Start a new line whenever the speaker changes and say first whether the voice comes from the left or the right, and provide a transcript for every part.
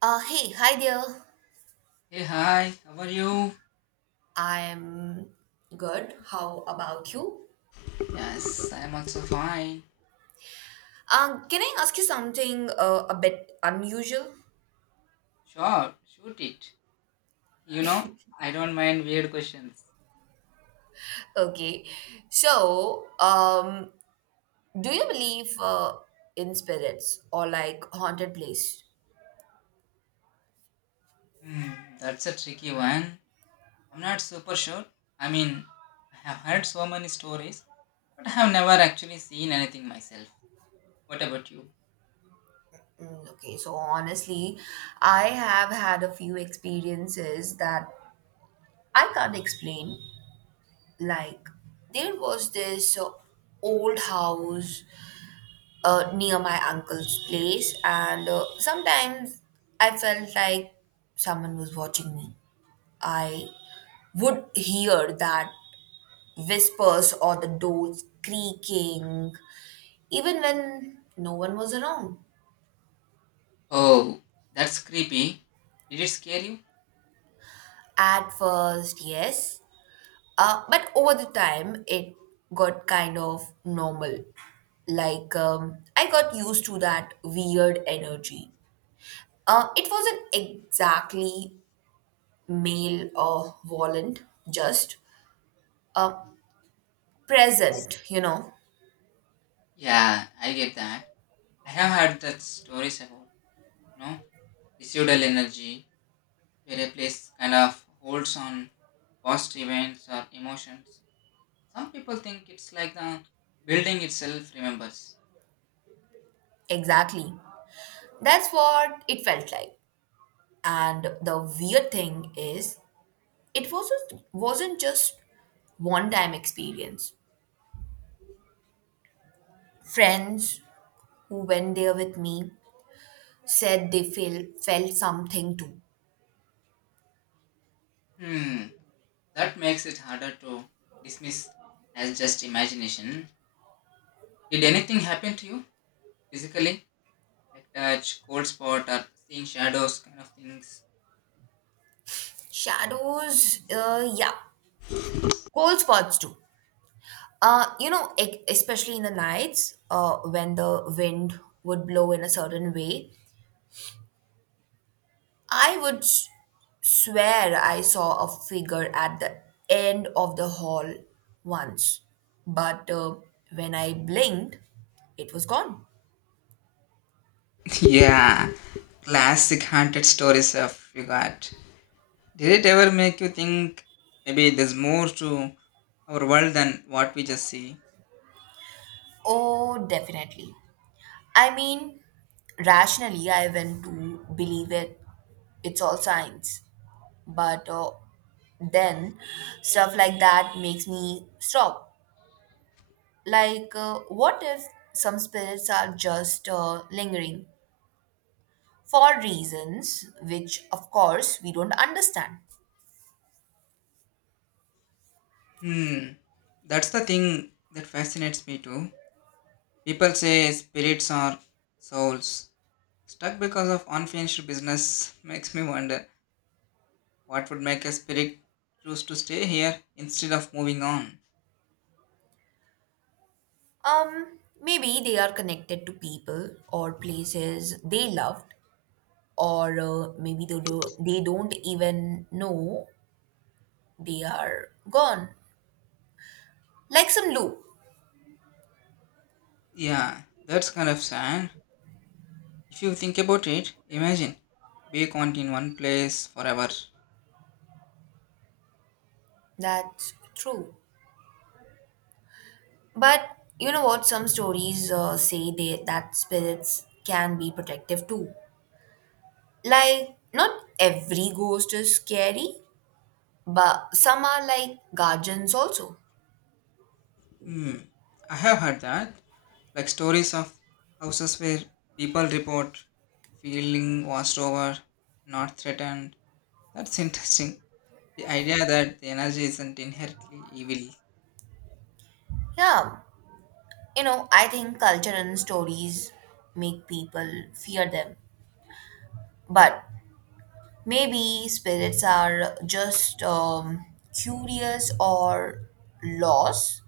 right: Hey, hi there.
left: Hey, hi, how are you?
right: I'm good. How about you?
left: Yes, I'm also fine.
right: Can I ask you something a bit unusual?
left: Sure, shoot it. You know, I don't mind weird questions.
right: Okay. So do you believe in spirits or like haunted place?
left: Hmm, that's a tricky one. I'm not super sure. I mean, I have heard so many stories, but I have never actually seen anything myself. What about you?
right: Okay, so honestly, I have had a few experiences that I can't explain. Like, there was this old house near my uncle's place, and sometimes I felt like someone was watching me. I would hear that whispers or the doors creaking, even when no one was around.
left: Oh, that's creepy. Did it scare you?
right: At first, yes, but over the time, it got kind of normal. I got used to that weird energy. It wasn't exactly male volent just uh, present.
left: Yeah, I get that. I have heard that stories about, you know, residual energy, where a place kind of holds on past events or emotions. Some people think it's like the building itself remembers.
right: Exactly, that's what it felt like, and the weird thing is it wasn't just one time experience. Friends who went there with me said they feel felt something too.
left: Hmm, that makes it harder to dismiss as just imagination. Did anything happen to you physically? Like touch, cold spot, or seeing shadows kind of things?
right: Shadows, yeah, cold spots too. Especially in the nights, when the wind would blow in a certain way, I would s- swear I saw a figure at the end of the hall once, but when I blinked, it was gone.
left: Yeah, classic haunted stories of you got. Did it ever make you think maybe there's more to our world than what we just see?
right: Oh, definitely. I mean, rationally, I went to believe it. It's all science. But then, stuff like that makes me stop. Like, what if some spirits are just lingering for reasons which, of course, we don't understand.
left: Hmm, that's the thing that fascinates me too. People say spirits are souls stuck because of unfinished business. Makes me wonder what would make a spirit choose to stay here instead of moving on.
right: Maybe they are connected to people or places they loved, or maybe they don't even know they are gone. Like some loop.
left: Yeah, that's kind of sad. If you think about it, imagine being caught in one place forever.
right: That's true. But you know what? Some stories say that spirits can be protective too. Like, not every ghost is scary, but some are like guardians also.
left: Hmm, I have heard that. Like stories of houses where people report feeling washed over, not threatened. That's interesting. The idea that the energy isn't inherently evil.
right: Yeah. You know, I think culture and stories make people fear them. But maybe spirits are just curious or lost,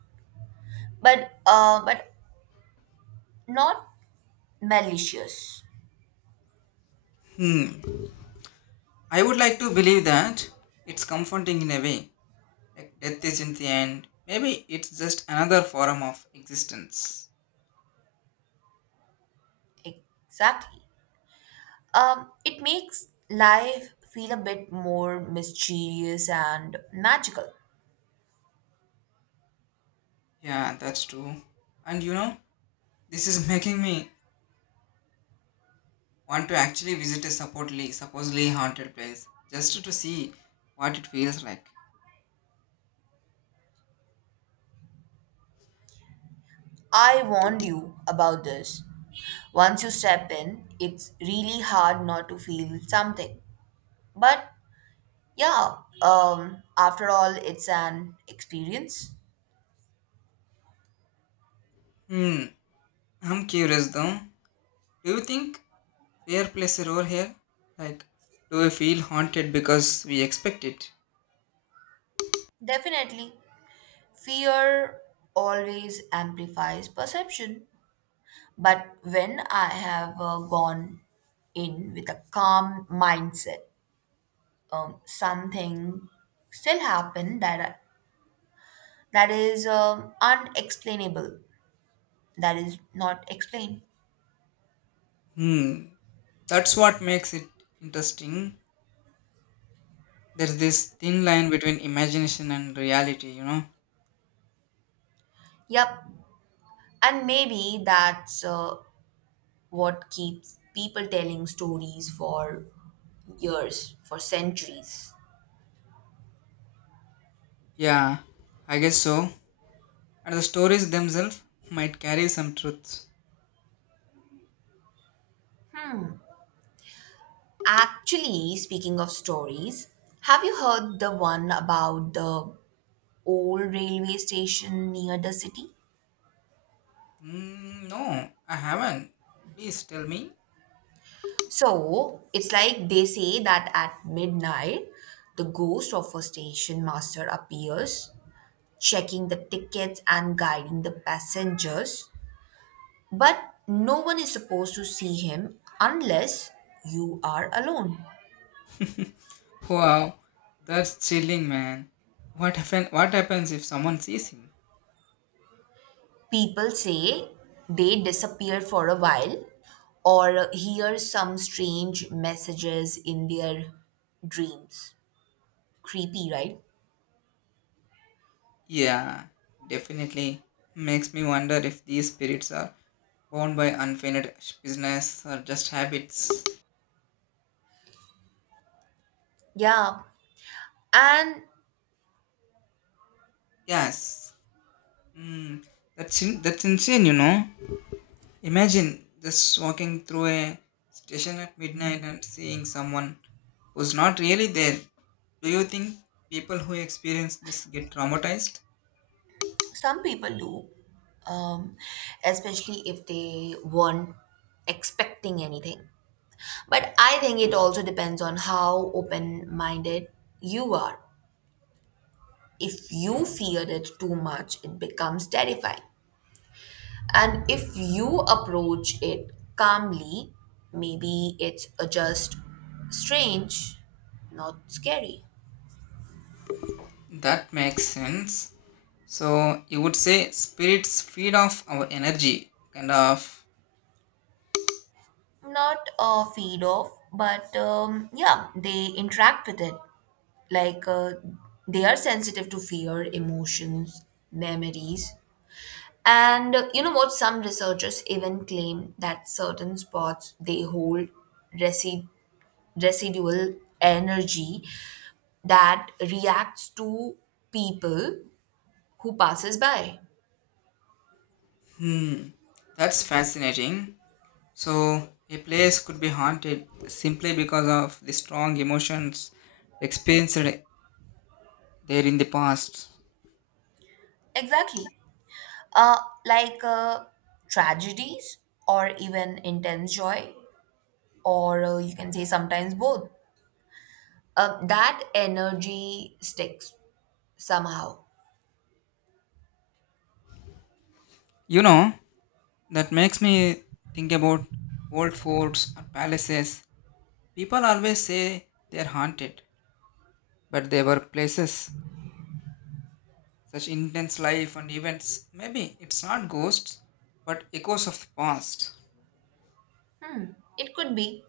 right: but not malicious.
left: Hmm, I would like to believe that. It's comforting in a way. Like death isn't the end. Maybe it's just another form of existence.
right: Exactly. It makes life feel a bit more mysterious and magical.
left: Yeah, that's true. And you know, this is making me want to actually visit a supposedly haunted place just to see what it feels like.
right: I warned you about this. Once you step in, it's really hard not to feel something. But yeah, after all, it's an experience.
left: Hmm. I'm curious though. Do you think fear plays a role here? Like, do we feel haunted because we expect it?
right: Definitely. Fear always amplifies perception. But when I have gone in with a calm mindset, something still happened that is unexplainable, that is not explained.
left: Hmm. That's what makes it interesting. There's this thin line between imagination and reality, you know?
right: Yep, and maybe that's what keeps people telling stories for years, for centuries.
left: Yeah, I guess so. And the stories themselves might carry some truths.
right: Actually, speaking of stories, have you heard the one about the old railway station near the city?
left: Mm, no, I haven't. Please tell me.
right: So, it's like they say that at midnight, the ghost of a station master appears, checking the tickets and guiding the passengers. But no one is supposed to see him unless you are alone.
left: Wow, that's chilling, man. What happens if someone sees him?
right: People say they disappear for a while or hear some strange messages in their dreams. Creepy, right?
left: Yeah, definitely. Makes me wonder if these spirits are bound by unfinished business or just habits.
right: Yeah. And
left: Yes. Mm, that's insane, you know. Imagine just walking through a station at midnight and seeing someone who's not really there. Do you think people who experience this get traumatized?
right: some people do, um, especially if they weren't expecting anything. But I think it also depends on how open minded you are. If you fear it too much, it becomes terrifying. And if you approach it calmly, maybe it's just strange, not scary.
left: That makes sense. So you would say spirits feed off our energy, kind of.
right: Not feed off, but yeah, they interact with it. Like they are sensitive to fear, emotions, memories. And you know what? Some researchers even claim that certain spots they hold resi- residual energy that reacts to people who passes by.
left: Hmm, that's fascinating. So a place could be haunted simply because of the strong emotions experienced there in the past.
right: Exactly. Uh, like tragedies or even intense joy, or you can say sometimes both. That energy sticks somehow.
left: You know, that makes me think about old forts or palaces. People always say they're haunted, but they were places such intense life and events. Maybe it's not ghosts, but echoes of the past.
right: It could be.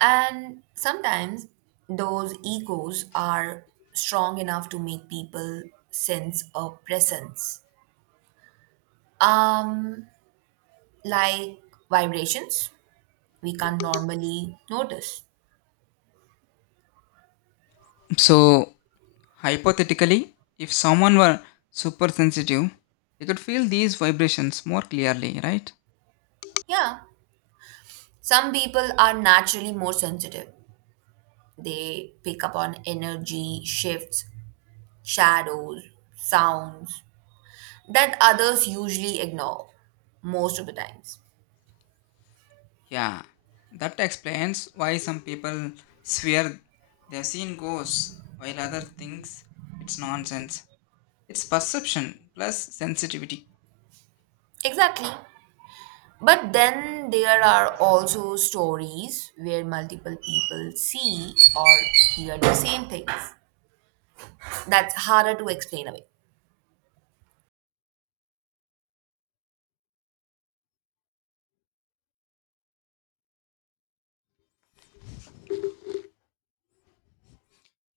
right: And sometimes those egos are strong enough to make people sense a presence. Um, like vibrations we can't normally notice.
left: So, hypothetically, if someone were super sensitive, they could feel these vibrations more clearly, right?
right: Yeah. Some people are naturally more sensitive. They pick up on energy shifts, shadows, sounds that others usually ignore most of the times.
left: Yeah, that explains why some people swear they've seen ghosts, while others thinks it's nonsense. It's perception plus sensitivity.
right: Exactly. But then there are also stories where multiple people see or hear the same things. That's harder to explain away.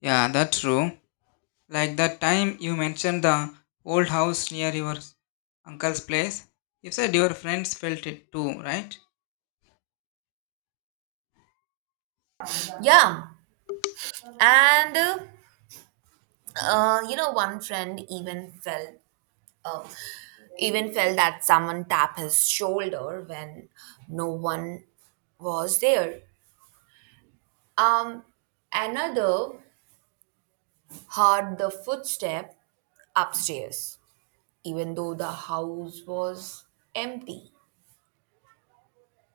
left: Yeah, that's true. Like that time you mentioned the old house near your uncle's place. You said your friends felt it too, right?
right: Yeah. And you know, one friend even felt a even felt that someone tap his shoulder when no one was there. Um, Another heard the footstep upstairs, even though the house was empty.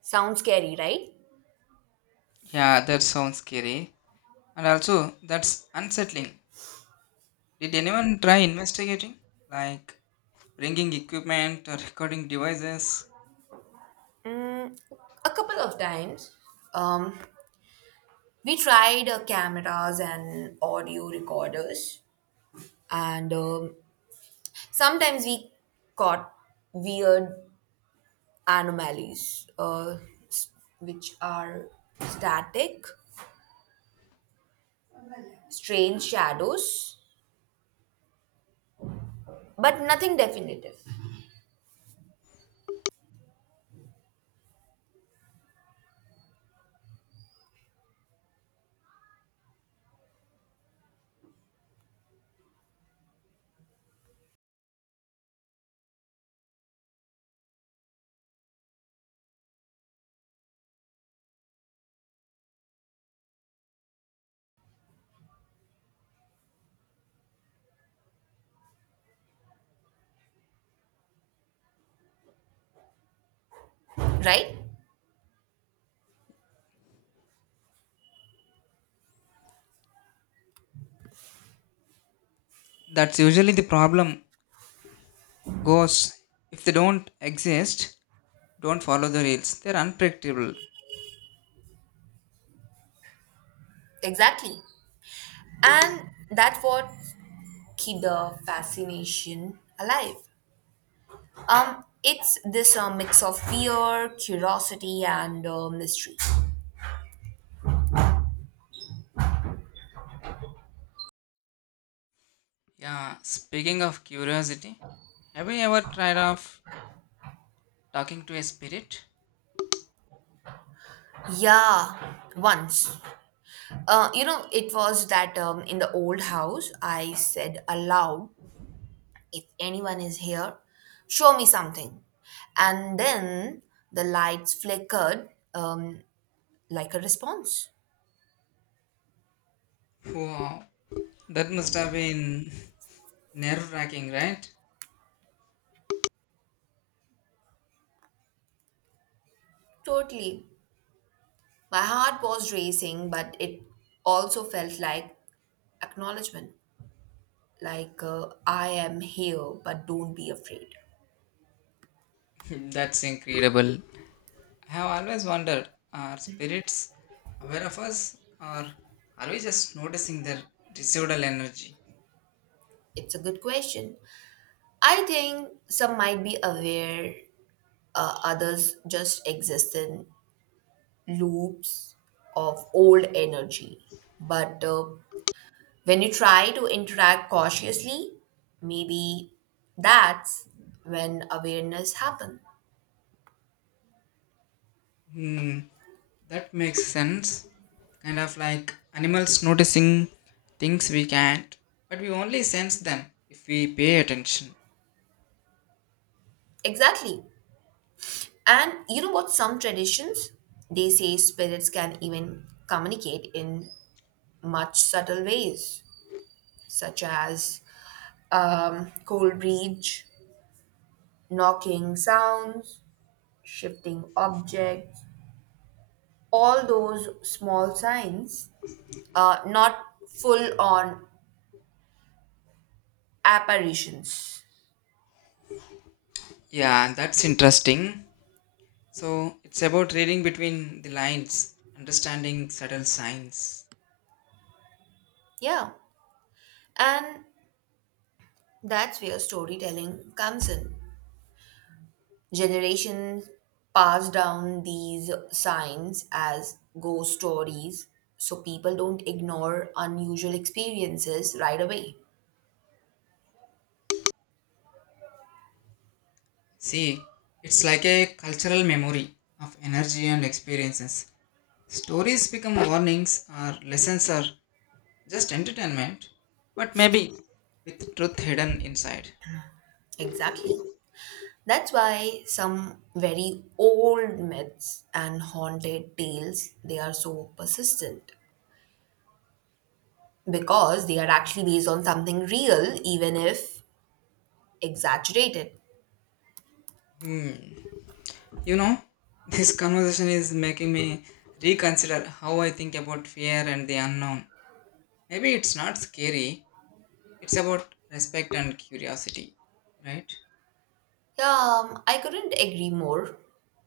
right: Sounds scary, right?
left: Yeah, that sounds scary. And also, that's unsettling. Did anyone try investigating? Like bringing equipment or recording devices?
right: A couple of times, um, we tried cameras and audio recorders, and sometimes we caught weird anomalies, s- which are static, strange shadows, but nothing definitive, right?
left: That's usually the problem. Ghosts, if they don't exist, don't follow the rules. They're unpredictable.
right: Exactly. And that's what keep the fascination alive. It's this mix of fear, curiosity, and mystery.
left: Yeah, speaking of curiosity, have you ever tried of talking to a spirit?
right: Yeah, once. You know, it was that in the old house, I said aloud if anyone is here, show me something. And then the lights flickered like a response.
left: Wow, that must have been nerve-wracking, right?
right: Totally. My heart was racing, but it also felt like acknowledgement. Like, I am here, but don't be afraid.
left: That's incredible. I have always wondered, are spirits aware of us, or are we just noticing their residual energy?
right: It's a good question. I think some might be aware, others just exist in loops of old energy. But when you try to interact cautiously, maybe that's when awareness happens.
left: Hmm, that makes sense. Kind of like animals noticing things we can't, but we only sense them if we pay attention.
right: Exactly. And you know what, some traditions they say spirits can even communicate in much subtle ways, such as cold reach, knocking sounds, shifting objects, all those small signs, not full on apparitions.
left: Yeah, that's interesting. So it's about reading between the lines, understanding subtle signs.
right: Yeah. And that's where storytelling comes in. Generations pass down these signs as ghost stories, so people don't ignore unusual experiences right away.
left: See, it's like a cultural memory of energy and experiences. Stories become warnings or lessons or just entertainment, but maybe with truth hidden inside.
right: Exactly. That's why some very old myths and haunted tales they are so persistent, because they are actually based on something real even if exaggerated.
left: Hmm. You know, this conversation is making me reconsider how I think about fear and the unknown. Maybe it's not scary, it's about respect and curiosity, right?
right: Yeah, I couldn't agree more.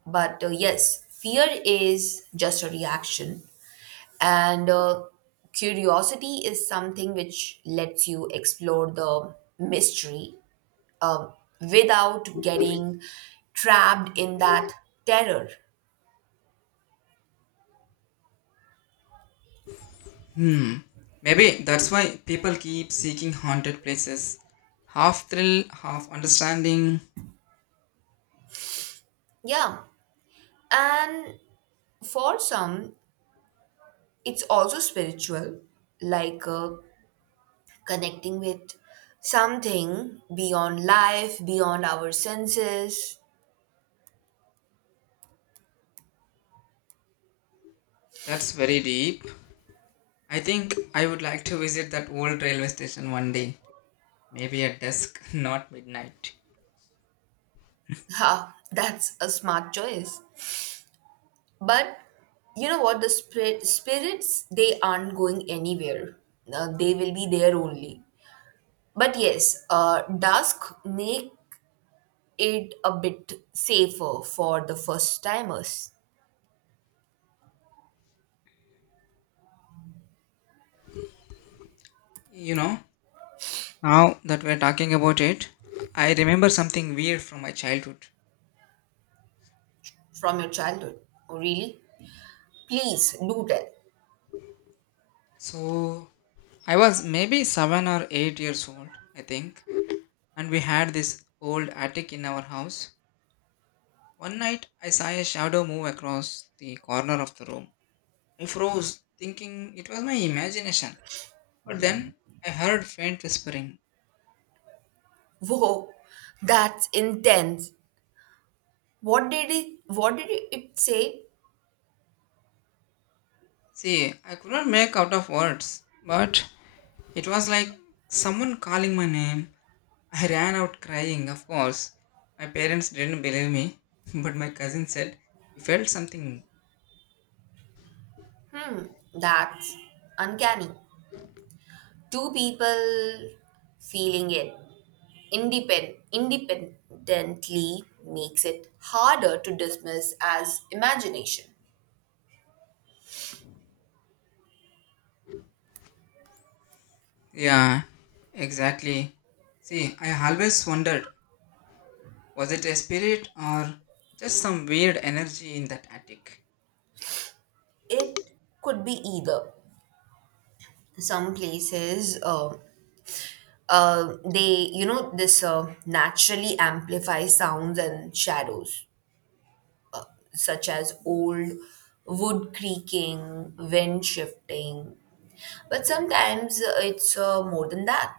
right: But yes, fear is just a reaction, and curiosity is something which lets you explore the mystery um, without getting trapped in that terror.
left: Hmm. Maybe that's why people keep seeking haunted places. Half thrill, half understanding.
right: Yeah, and for some, it's also spiritual, like connecting with something beyond life, beyond our senses.
left: That's very deep. I think I would like to visit that old railway station one day. Maybe at dusk, not midnight.
right: Ha, that's a smart choice. But you know what? The spirits, they aren't going anywhere. They will be there only. But yes, dusk make it a bit safer for the first timers.
left: You know, now that we're talking about it, I remember something weird from my childhood.
right: From your childhood? Oh, really? Please do tell.
left: So, I was maybe 7 or 8 years old, I think, and we had this old attic in our house. One night, I saw a shadow move across the corner of the room. I froze, thinking it was my imagination. But then I heard faint whispering.
right: Whoa, that's intense. What did it say?
left: See, I could not make out of words, but it was like someone calling my name. I ran out crying, of course. My parents didn't believe me, but my cousin said he felt something.
right: Hmm, that's uncanny. Two people feeling it independently makes it harder to dismiss as imagination.
left: Yeah, exactly. See, I always wondered, was it a spirit or just some weird energy in that attic?
right: It could be either. Some places, they, you know, this naturally amplify sounds and shadows, such as old wood creaking, wind shifting. But sometimes it's more than that.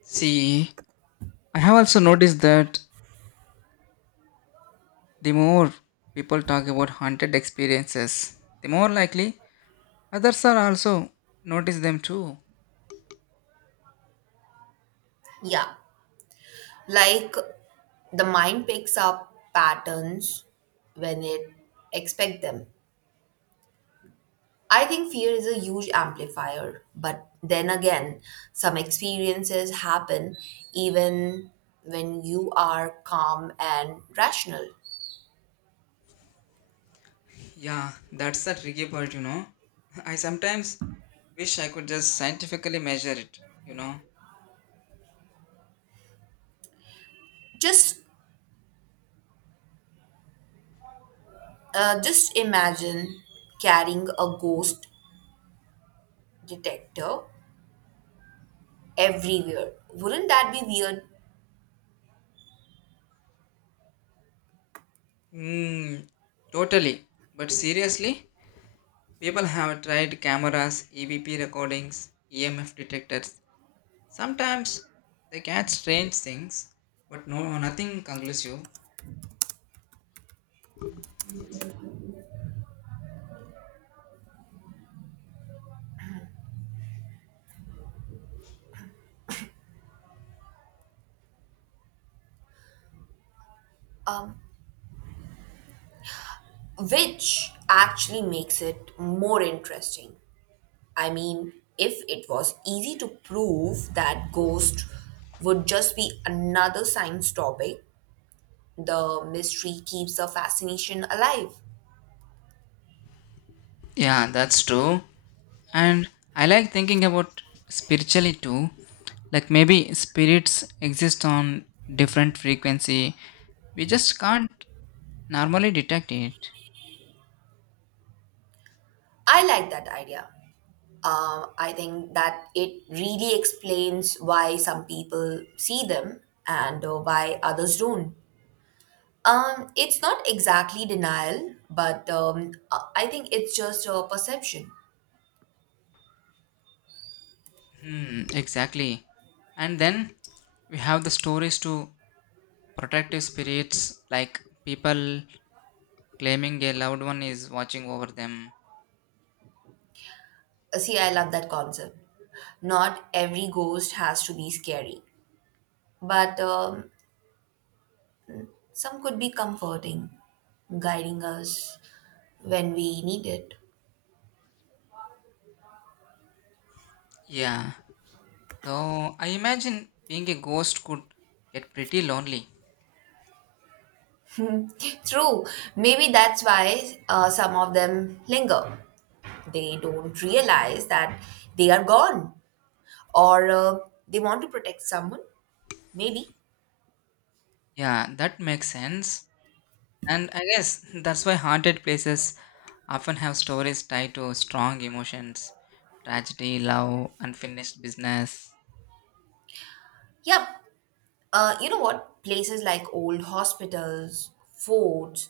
left: See, I have also noticed that the more people talk about haunted experiences, the more likely others are also notice them too.
right: Yeah. Like the mind picks up patterns when it expect them. I think fear is a huge amplifier, but then again some experiences happen even when you are calm and rational.
left: Yeah, that's the tricky part, you know. I sometimes wish I could just scientifically measure it, you know.
right: Just uh, just imagine carrying a ghost detector everywhere. Wouldn't that be weird?
left: Hmm, totally. But seriously, people have tried cameras, EVP recordings, EMF detectors. Sometimes they catch strange things, but no, nothing conclusive.
right: Um, which actually makes it more interesting. I mean, if it was easy to prove that ghost would just be another science topic, the mystery keeps the fascination alive.
left: Yeah, that's true. And I like thinking about spiritually too. Like maybe spirits exist on different frequency. We just can't normally detect it.
right: I like that idea. I think that it really explains why some people see them and why others don't. It's not exactly denial, but I think it's just a perception.
left: Hmm, exactly. And then we have the stories to protective spirits, like people claiming a loved one is watching over them.
right: See, I love that concept. Not every ghost has to be scary, but some could be comforting, guiding us when we need it.
left: Yeah, though I imagine being a ghost could get pretty lonely.
right: True, maybe that's why some of them linger. They don't realize that they are gone or they want to protect someone, maybe.
left: Yeah, that makes sense. And I guess that's why haunted places often have stories tied to strong emotions, tragedy, love, unfinished business.
right: Yep, you know what? Places like old hospitals, forts,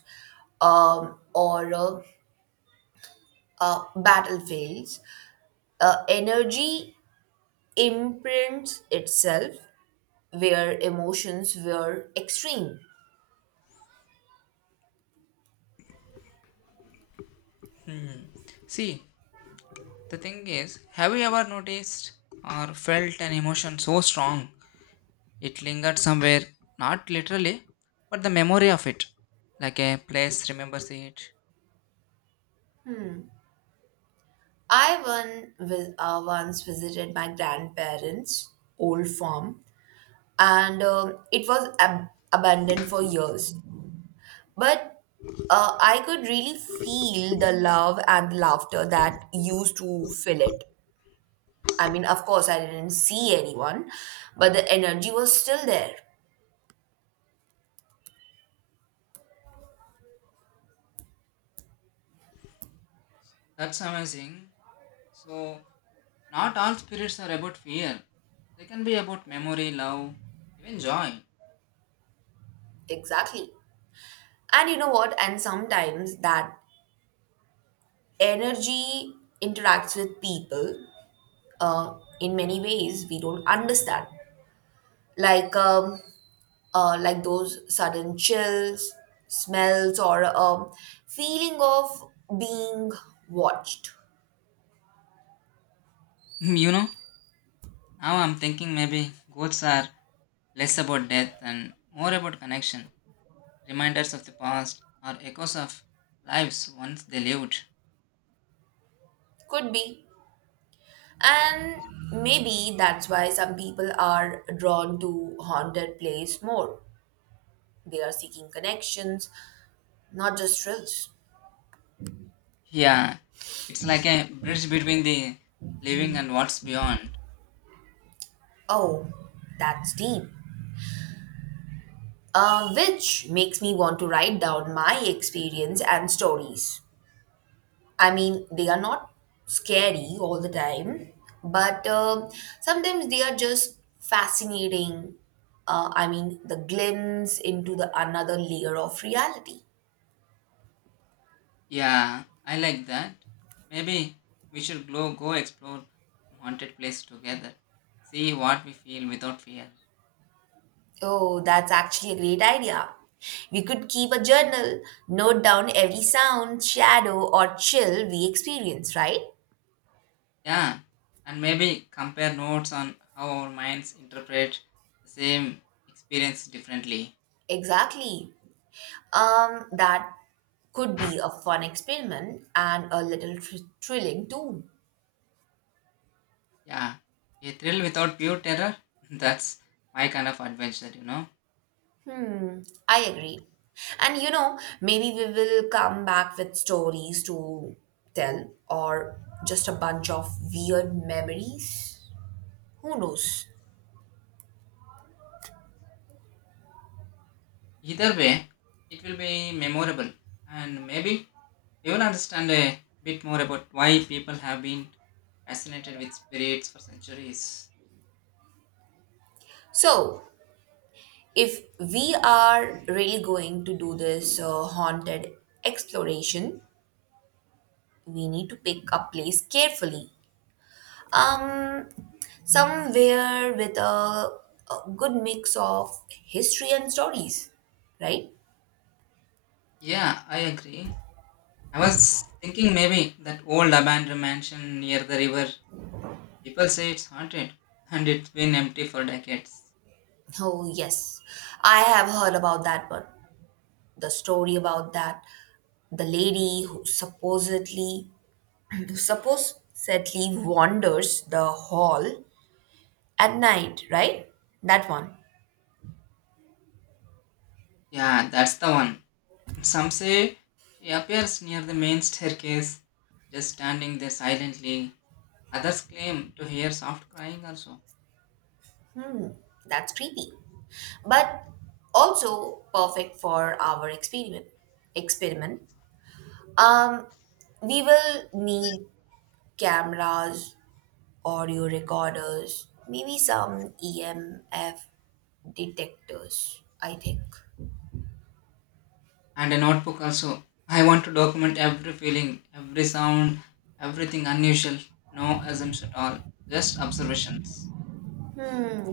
right: or battlefields, energy imprints itself where emotions were extreme.
left: Hmm. See, the thing is, have you ever noticed or felt an emotion so strong it lingered somewhere, not literally, but the memory of it, like a place remembers it?
right: I once visited my grandparents' old farm, and it was abandoned for years. But I could really feel the love and laughter that used to fill it. I mean, of course, I didn't see anyone, but the energy was still there.
left: That's amazing. So, not all spirits are about fear, they can be about memory, love, even joy.
right: Exactly. And you know what? And sometimes that energy interacts with people uh, in many ways we don't understand, like um, like those sudden chills, smells, or feeling of being watched.
left: You know? Now I'm thinking maybe ghosts are less about death and more about connection, reminders of the past, or echoes of lives once they lived.
right: Could be, and maybe that's why some people are drawn to haunted place more. They are seeking connections, not just thrills.
left: Yeah, it's like a bridge between the living and what's beyond.
right: Oh, that's deep, which makes me want to write down my experience and stories. I mean, they are not scary all the time, but sometimes they are just fascinating. I mean, the glimpse into the another layer of reality.
left: Yeah, I like that. Maybe we should go explore haunted place together, see what we feel without fear.
right: Oh, that's actually a great idea. We could keep a journal, note down every sound, shadow, or chill we experience, right?
left: Yeah, and maybe compare notes on how our minds interpret the same experience differently.
right: Exactly. That could be a fun experiment and a little thrilling too.
left: Yeah, a thrill without pure terror. That's my kind of adventure, you know.
right: Hmm, I agree. And you know, maybe we will come back with stories to tell or just a bunch of weird memories. Who knows?
left: Either way, it will be memorable, and maybe you will understand a bit more about why people have been fascinated with spirits for centuries.
right: So, if we are really going to do this haunted exploration, we need to pick a place carefully. Um, Somewhere with a good mix of history and stories, right?
left: Yeah, I agree. I was thinking maybe that old abandoned mansion near the river. People say it's haunted, and it's been empty for decades.
right: Oh, yes, I have heard about that one. The story about that the lady who supposedly who supposedly wanders the hall at night, right? That one.
left: Yeah, that's the one. Some say she appears near the main staircase, just standing there silently. Others claim to hear soft crying also,
right: That's creepy, but also perfect for our experiment. um we will need cameras, audio recorders, maybe some EMF detectors, I think.
left: and a notebook also. I want to document every feeling, every sound, everything unusual. No assumptions at all, just observations.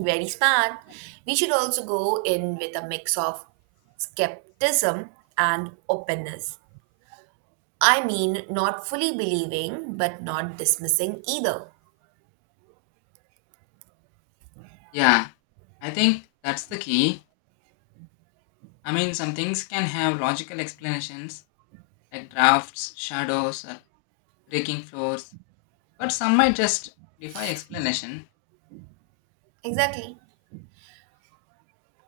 right: Very smart. We should also go in with a mix of skepticism and openness. I mean, not fully believing, but not dismissing either.
left: Yeah, I think that's the key. I mean, some things can have logical explanations, like drafts, shadows, or breaking floors, but some might just defy explanation
right: Exactly.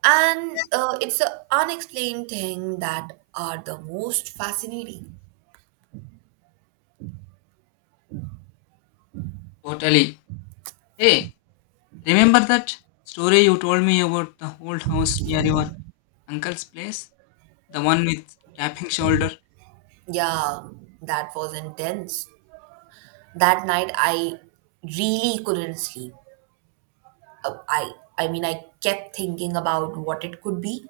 right: And it's the unexplained thing that are the most fascinating.
left: totally. Hey, remember that story you told me about the old house near your uncle's place? The one with tapping shoulder?
right: Yeah, that was intense. That night, I really couldn't sleep. I mean, I kept thinking about what it could be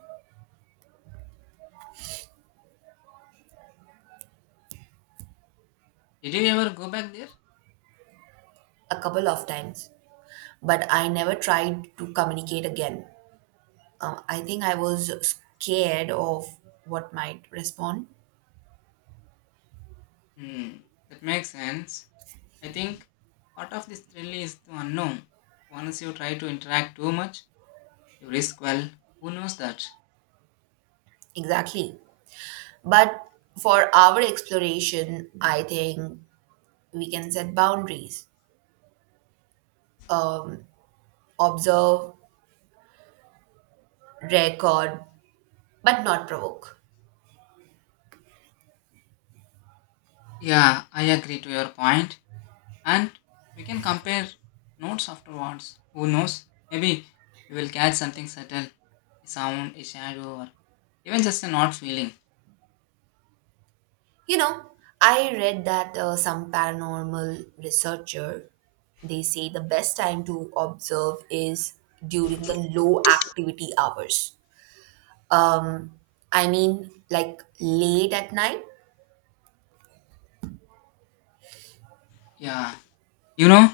left: Did you ever go back there?
right: a couple of times. But I never tried to communicate again. I think I was scared of what might respond.
left: Hmm, that makes sense. I think part of this thrill is the unknown. Once you try to interact too much, you risk, well, who knows that?
right: Exactly. But for our exploration, I think we can set boundaries, um, observe, record, but not provoke.
left: Yeah, I agree to your point. And we can compare notes afterwards. Who knows? Maybe we will catch something subtle, a sound, a shadow, or even just an odd feeling.
right: You know, I read that some paranormal researcher, they say the best time to observe is during the low activity hours. Um, I mean, like late at night?
left: Yeah. You know,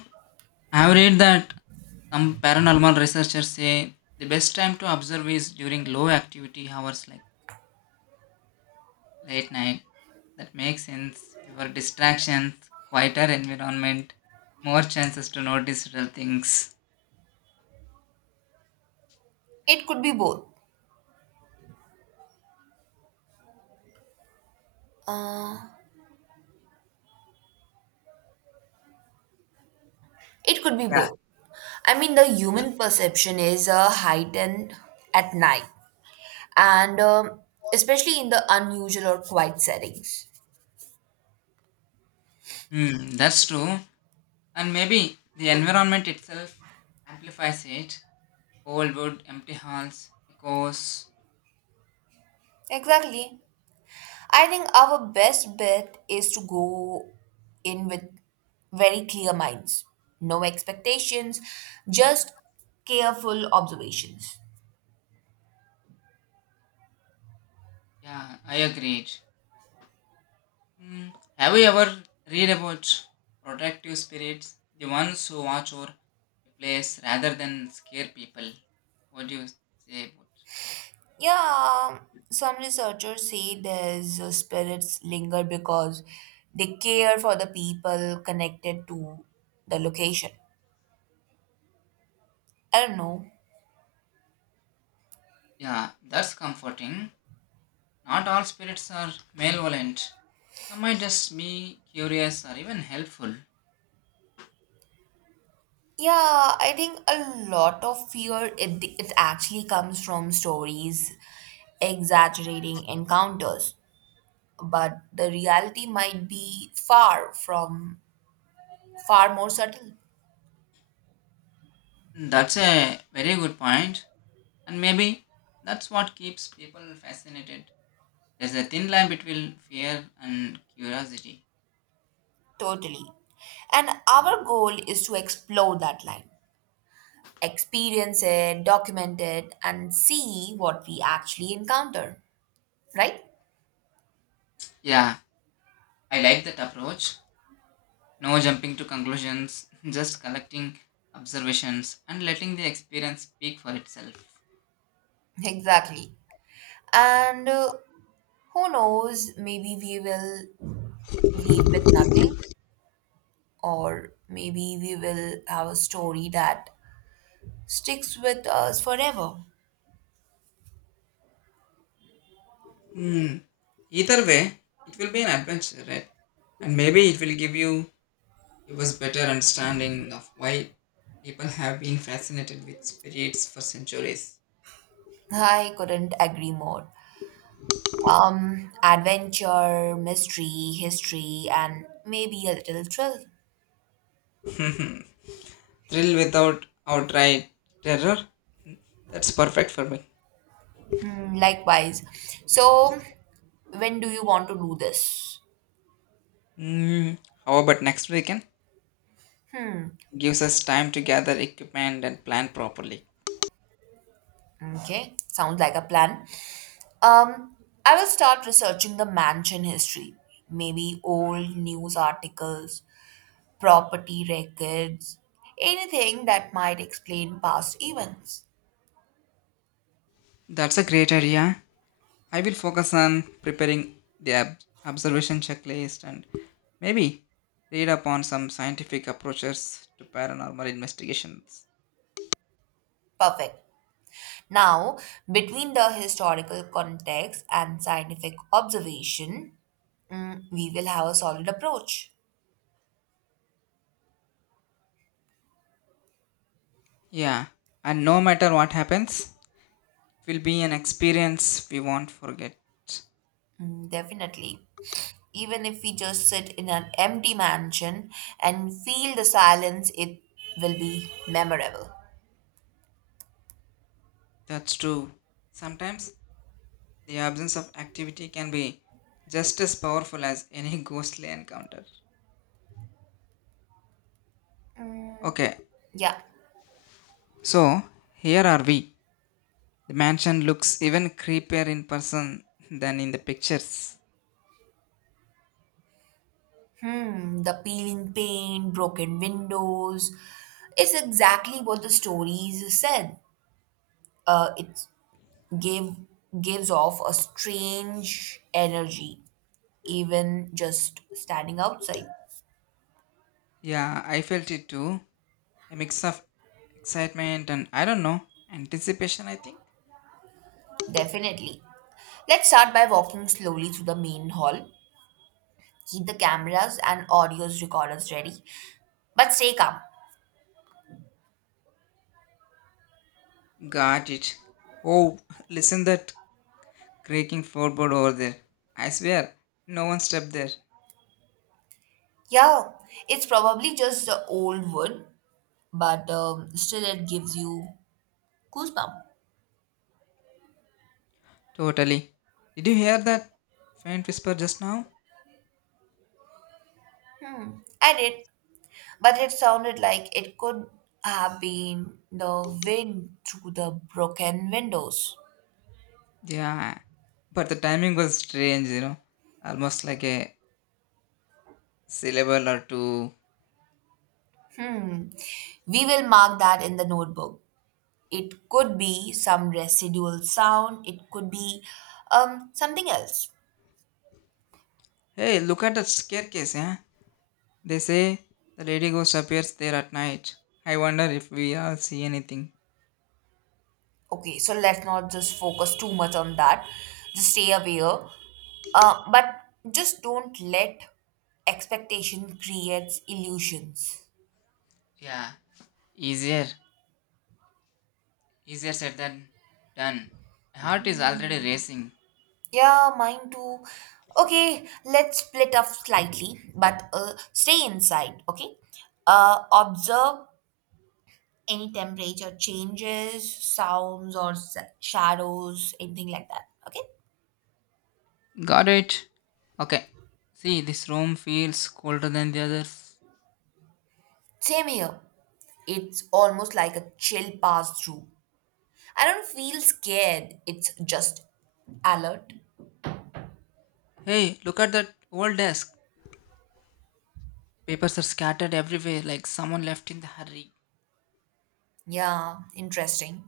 left: I have read that some paranormal researchers say the best time to observe is during low activity hours like late night. That makes sense. Fewer distractions, quieter environment, more chances to notice real things.
right: It could be both. It could be
left: Yeah.
right: both. I mean, the
left: Yeah.
right: human perception is heightened at night, and especially in the unusual or quiet settings.
left: Hmm, that's true. And maybe the environment itself amplifies it. Old wood, empty halls, echoes.
right: Exactly. I think our best bet is to go in with very clear minds, no expectations, just careful observations.
left: Yeah, I agreed. Mm, have you ever read about protective spirits, the ones who watch over a place rather than scare people? What do you say about?
right: Yeah, some researchers say these spirits linger because they care for the people connected to the location. I don't know.
left: Yeah, that's comforting. Not all spirits are malevolent. Some might just be curious or even helpful.
right: Yeah, I think a lot of fear it actually comes from stories exaggerating encounters, but the reality might be far more subtle.
left: That's a very good point, and maybe that's what keeps people fascinated. There's a thin line between fear and curiosity.
right: Totally. And our goal is to explore that line, experience it, document it, and see what we actually encounter, right?
left: Yeah, I like that approach. No jumping to conclusions, just collecting observations and letting the experience speak for itself.
right: Exactly. And who knows, maybe we will leave with nothing, or maybe we will have a story that sticks with us forever.
left: Hmm. Either way, it will be an adventure, right? And maybe it will give us better understanding of why people have been fascinated with spirits for centuries.
right: I couldn't agree more. Adventure, mystery, history, and maybe a little thrill.
left: Thrill without outright terror. That's perfect for me.
right: Hmm, likewise. So, when do you want to do this?
left: Hmm. How about next weekend? Gives us time to gather equipment and plan properly.
right: Okay, sounds like a plan. Um, I will start researching the mansion history, maybe old news articles, property records, anything that might explain past events.
left: That's a great idea. I will focus on preparing the observation checklist and maybe read upon some scientific approaches to paranormal investigations.
right: Perfect. Now, between the historical context and scientific observation, we will have a solid approach.
left: Yeah, and no matter what happens, it will be an experience we won't forget.
right: Mm. Definitely. Even if we just sit in an empty mansion and feel the silence, it will be memorable.
left: That's true. Sometimes the absence of activity can be just as powerful as any ghostly encounter. Okay,
right: Yeah.
left: so here are we. The mansion looks even creepier in person than in the pictures.
right: Hmm, the peeling paint, broken windows. It's exactly what the stories said. It gave gives off a strange energy, even just standing outside.
left: Yeah, I felt it too. A mix of excitement and I don't know, anticipation, I think.
right: Definitely. Let's start by walking slowly through the main hall. Keep the cameras and audios recorders ready, but stay calm.
left: Got it. Oh, listen that creaking floorboard over there. I swear, no one stepped there.
right: Yeah, it's probably just the old wood, but still it gives you goosebumps.
left: Totally. Did you hear that faint whisper just now?
right: Hmm, I did, but it sounded like it could have been the wind through the broken windows.
left: Yeah. But the timing was strange, you know. Almost like a syllable or two.
right: Hmm, we will mark that in the notebook. It could be some residual sound, it could be something else.
left: Hey, look at that staircase, yeah? They say the lady ghost appears there at night. I wonder if we all see anything.
right: Okay, so let's not just focus too much on that. Just stay aware. But Just don't let expectation creates illusions.
left: Yeah. Easier, easier said than done. My heart is already racing.
right: Yeah, mine too. Okay, let's split up slightly, but stay inside, okay? Observe any temperature changes, sounds or shadows, anything like that, okay?
left: Got it. Okay. See, this room feels colder than the others.
right: Same here. It's almost like a chill pass through. I don't feel scared. It's just alert.
left: Hey, look at that old desk. Papers are scattered everywhere like someone left in the hurry.
right: Yeah, interesting.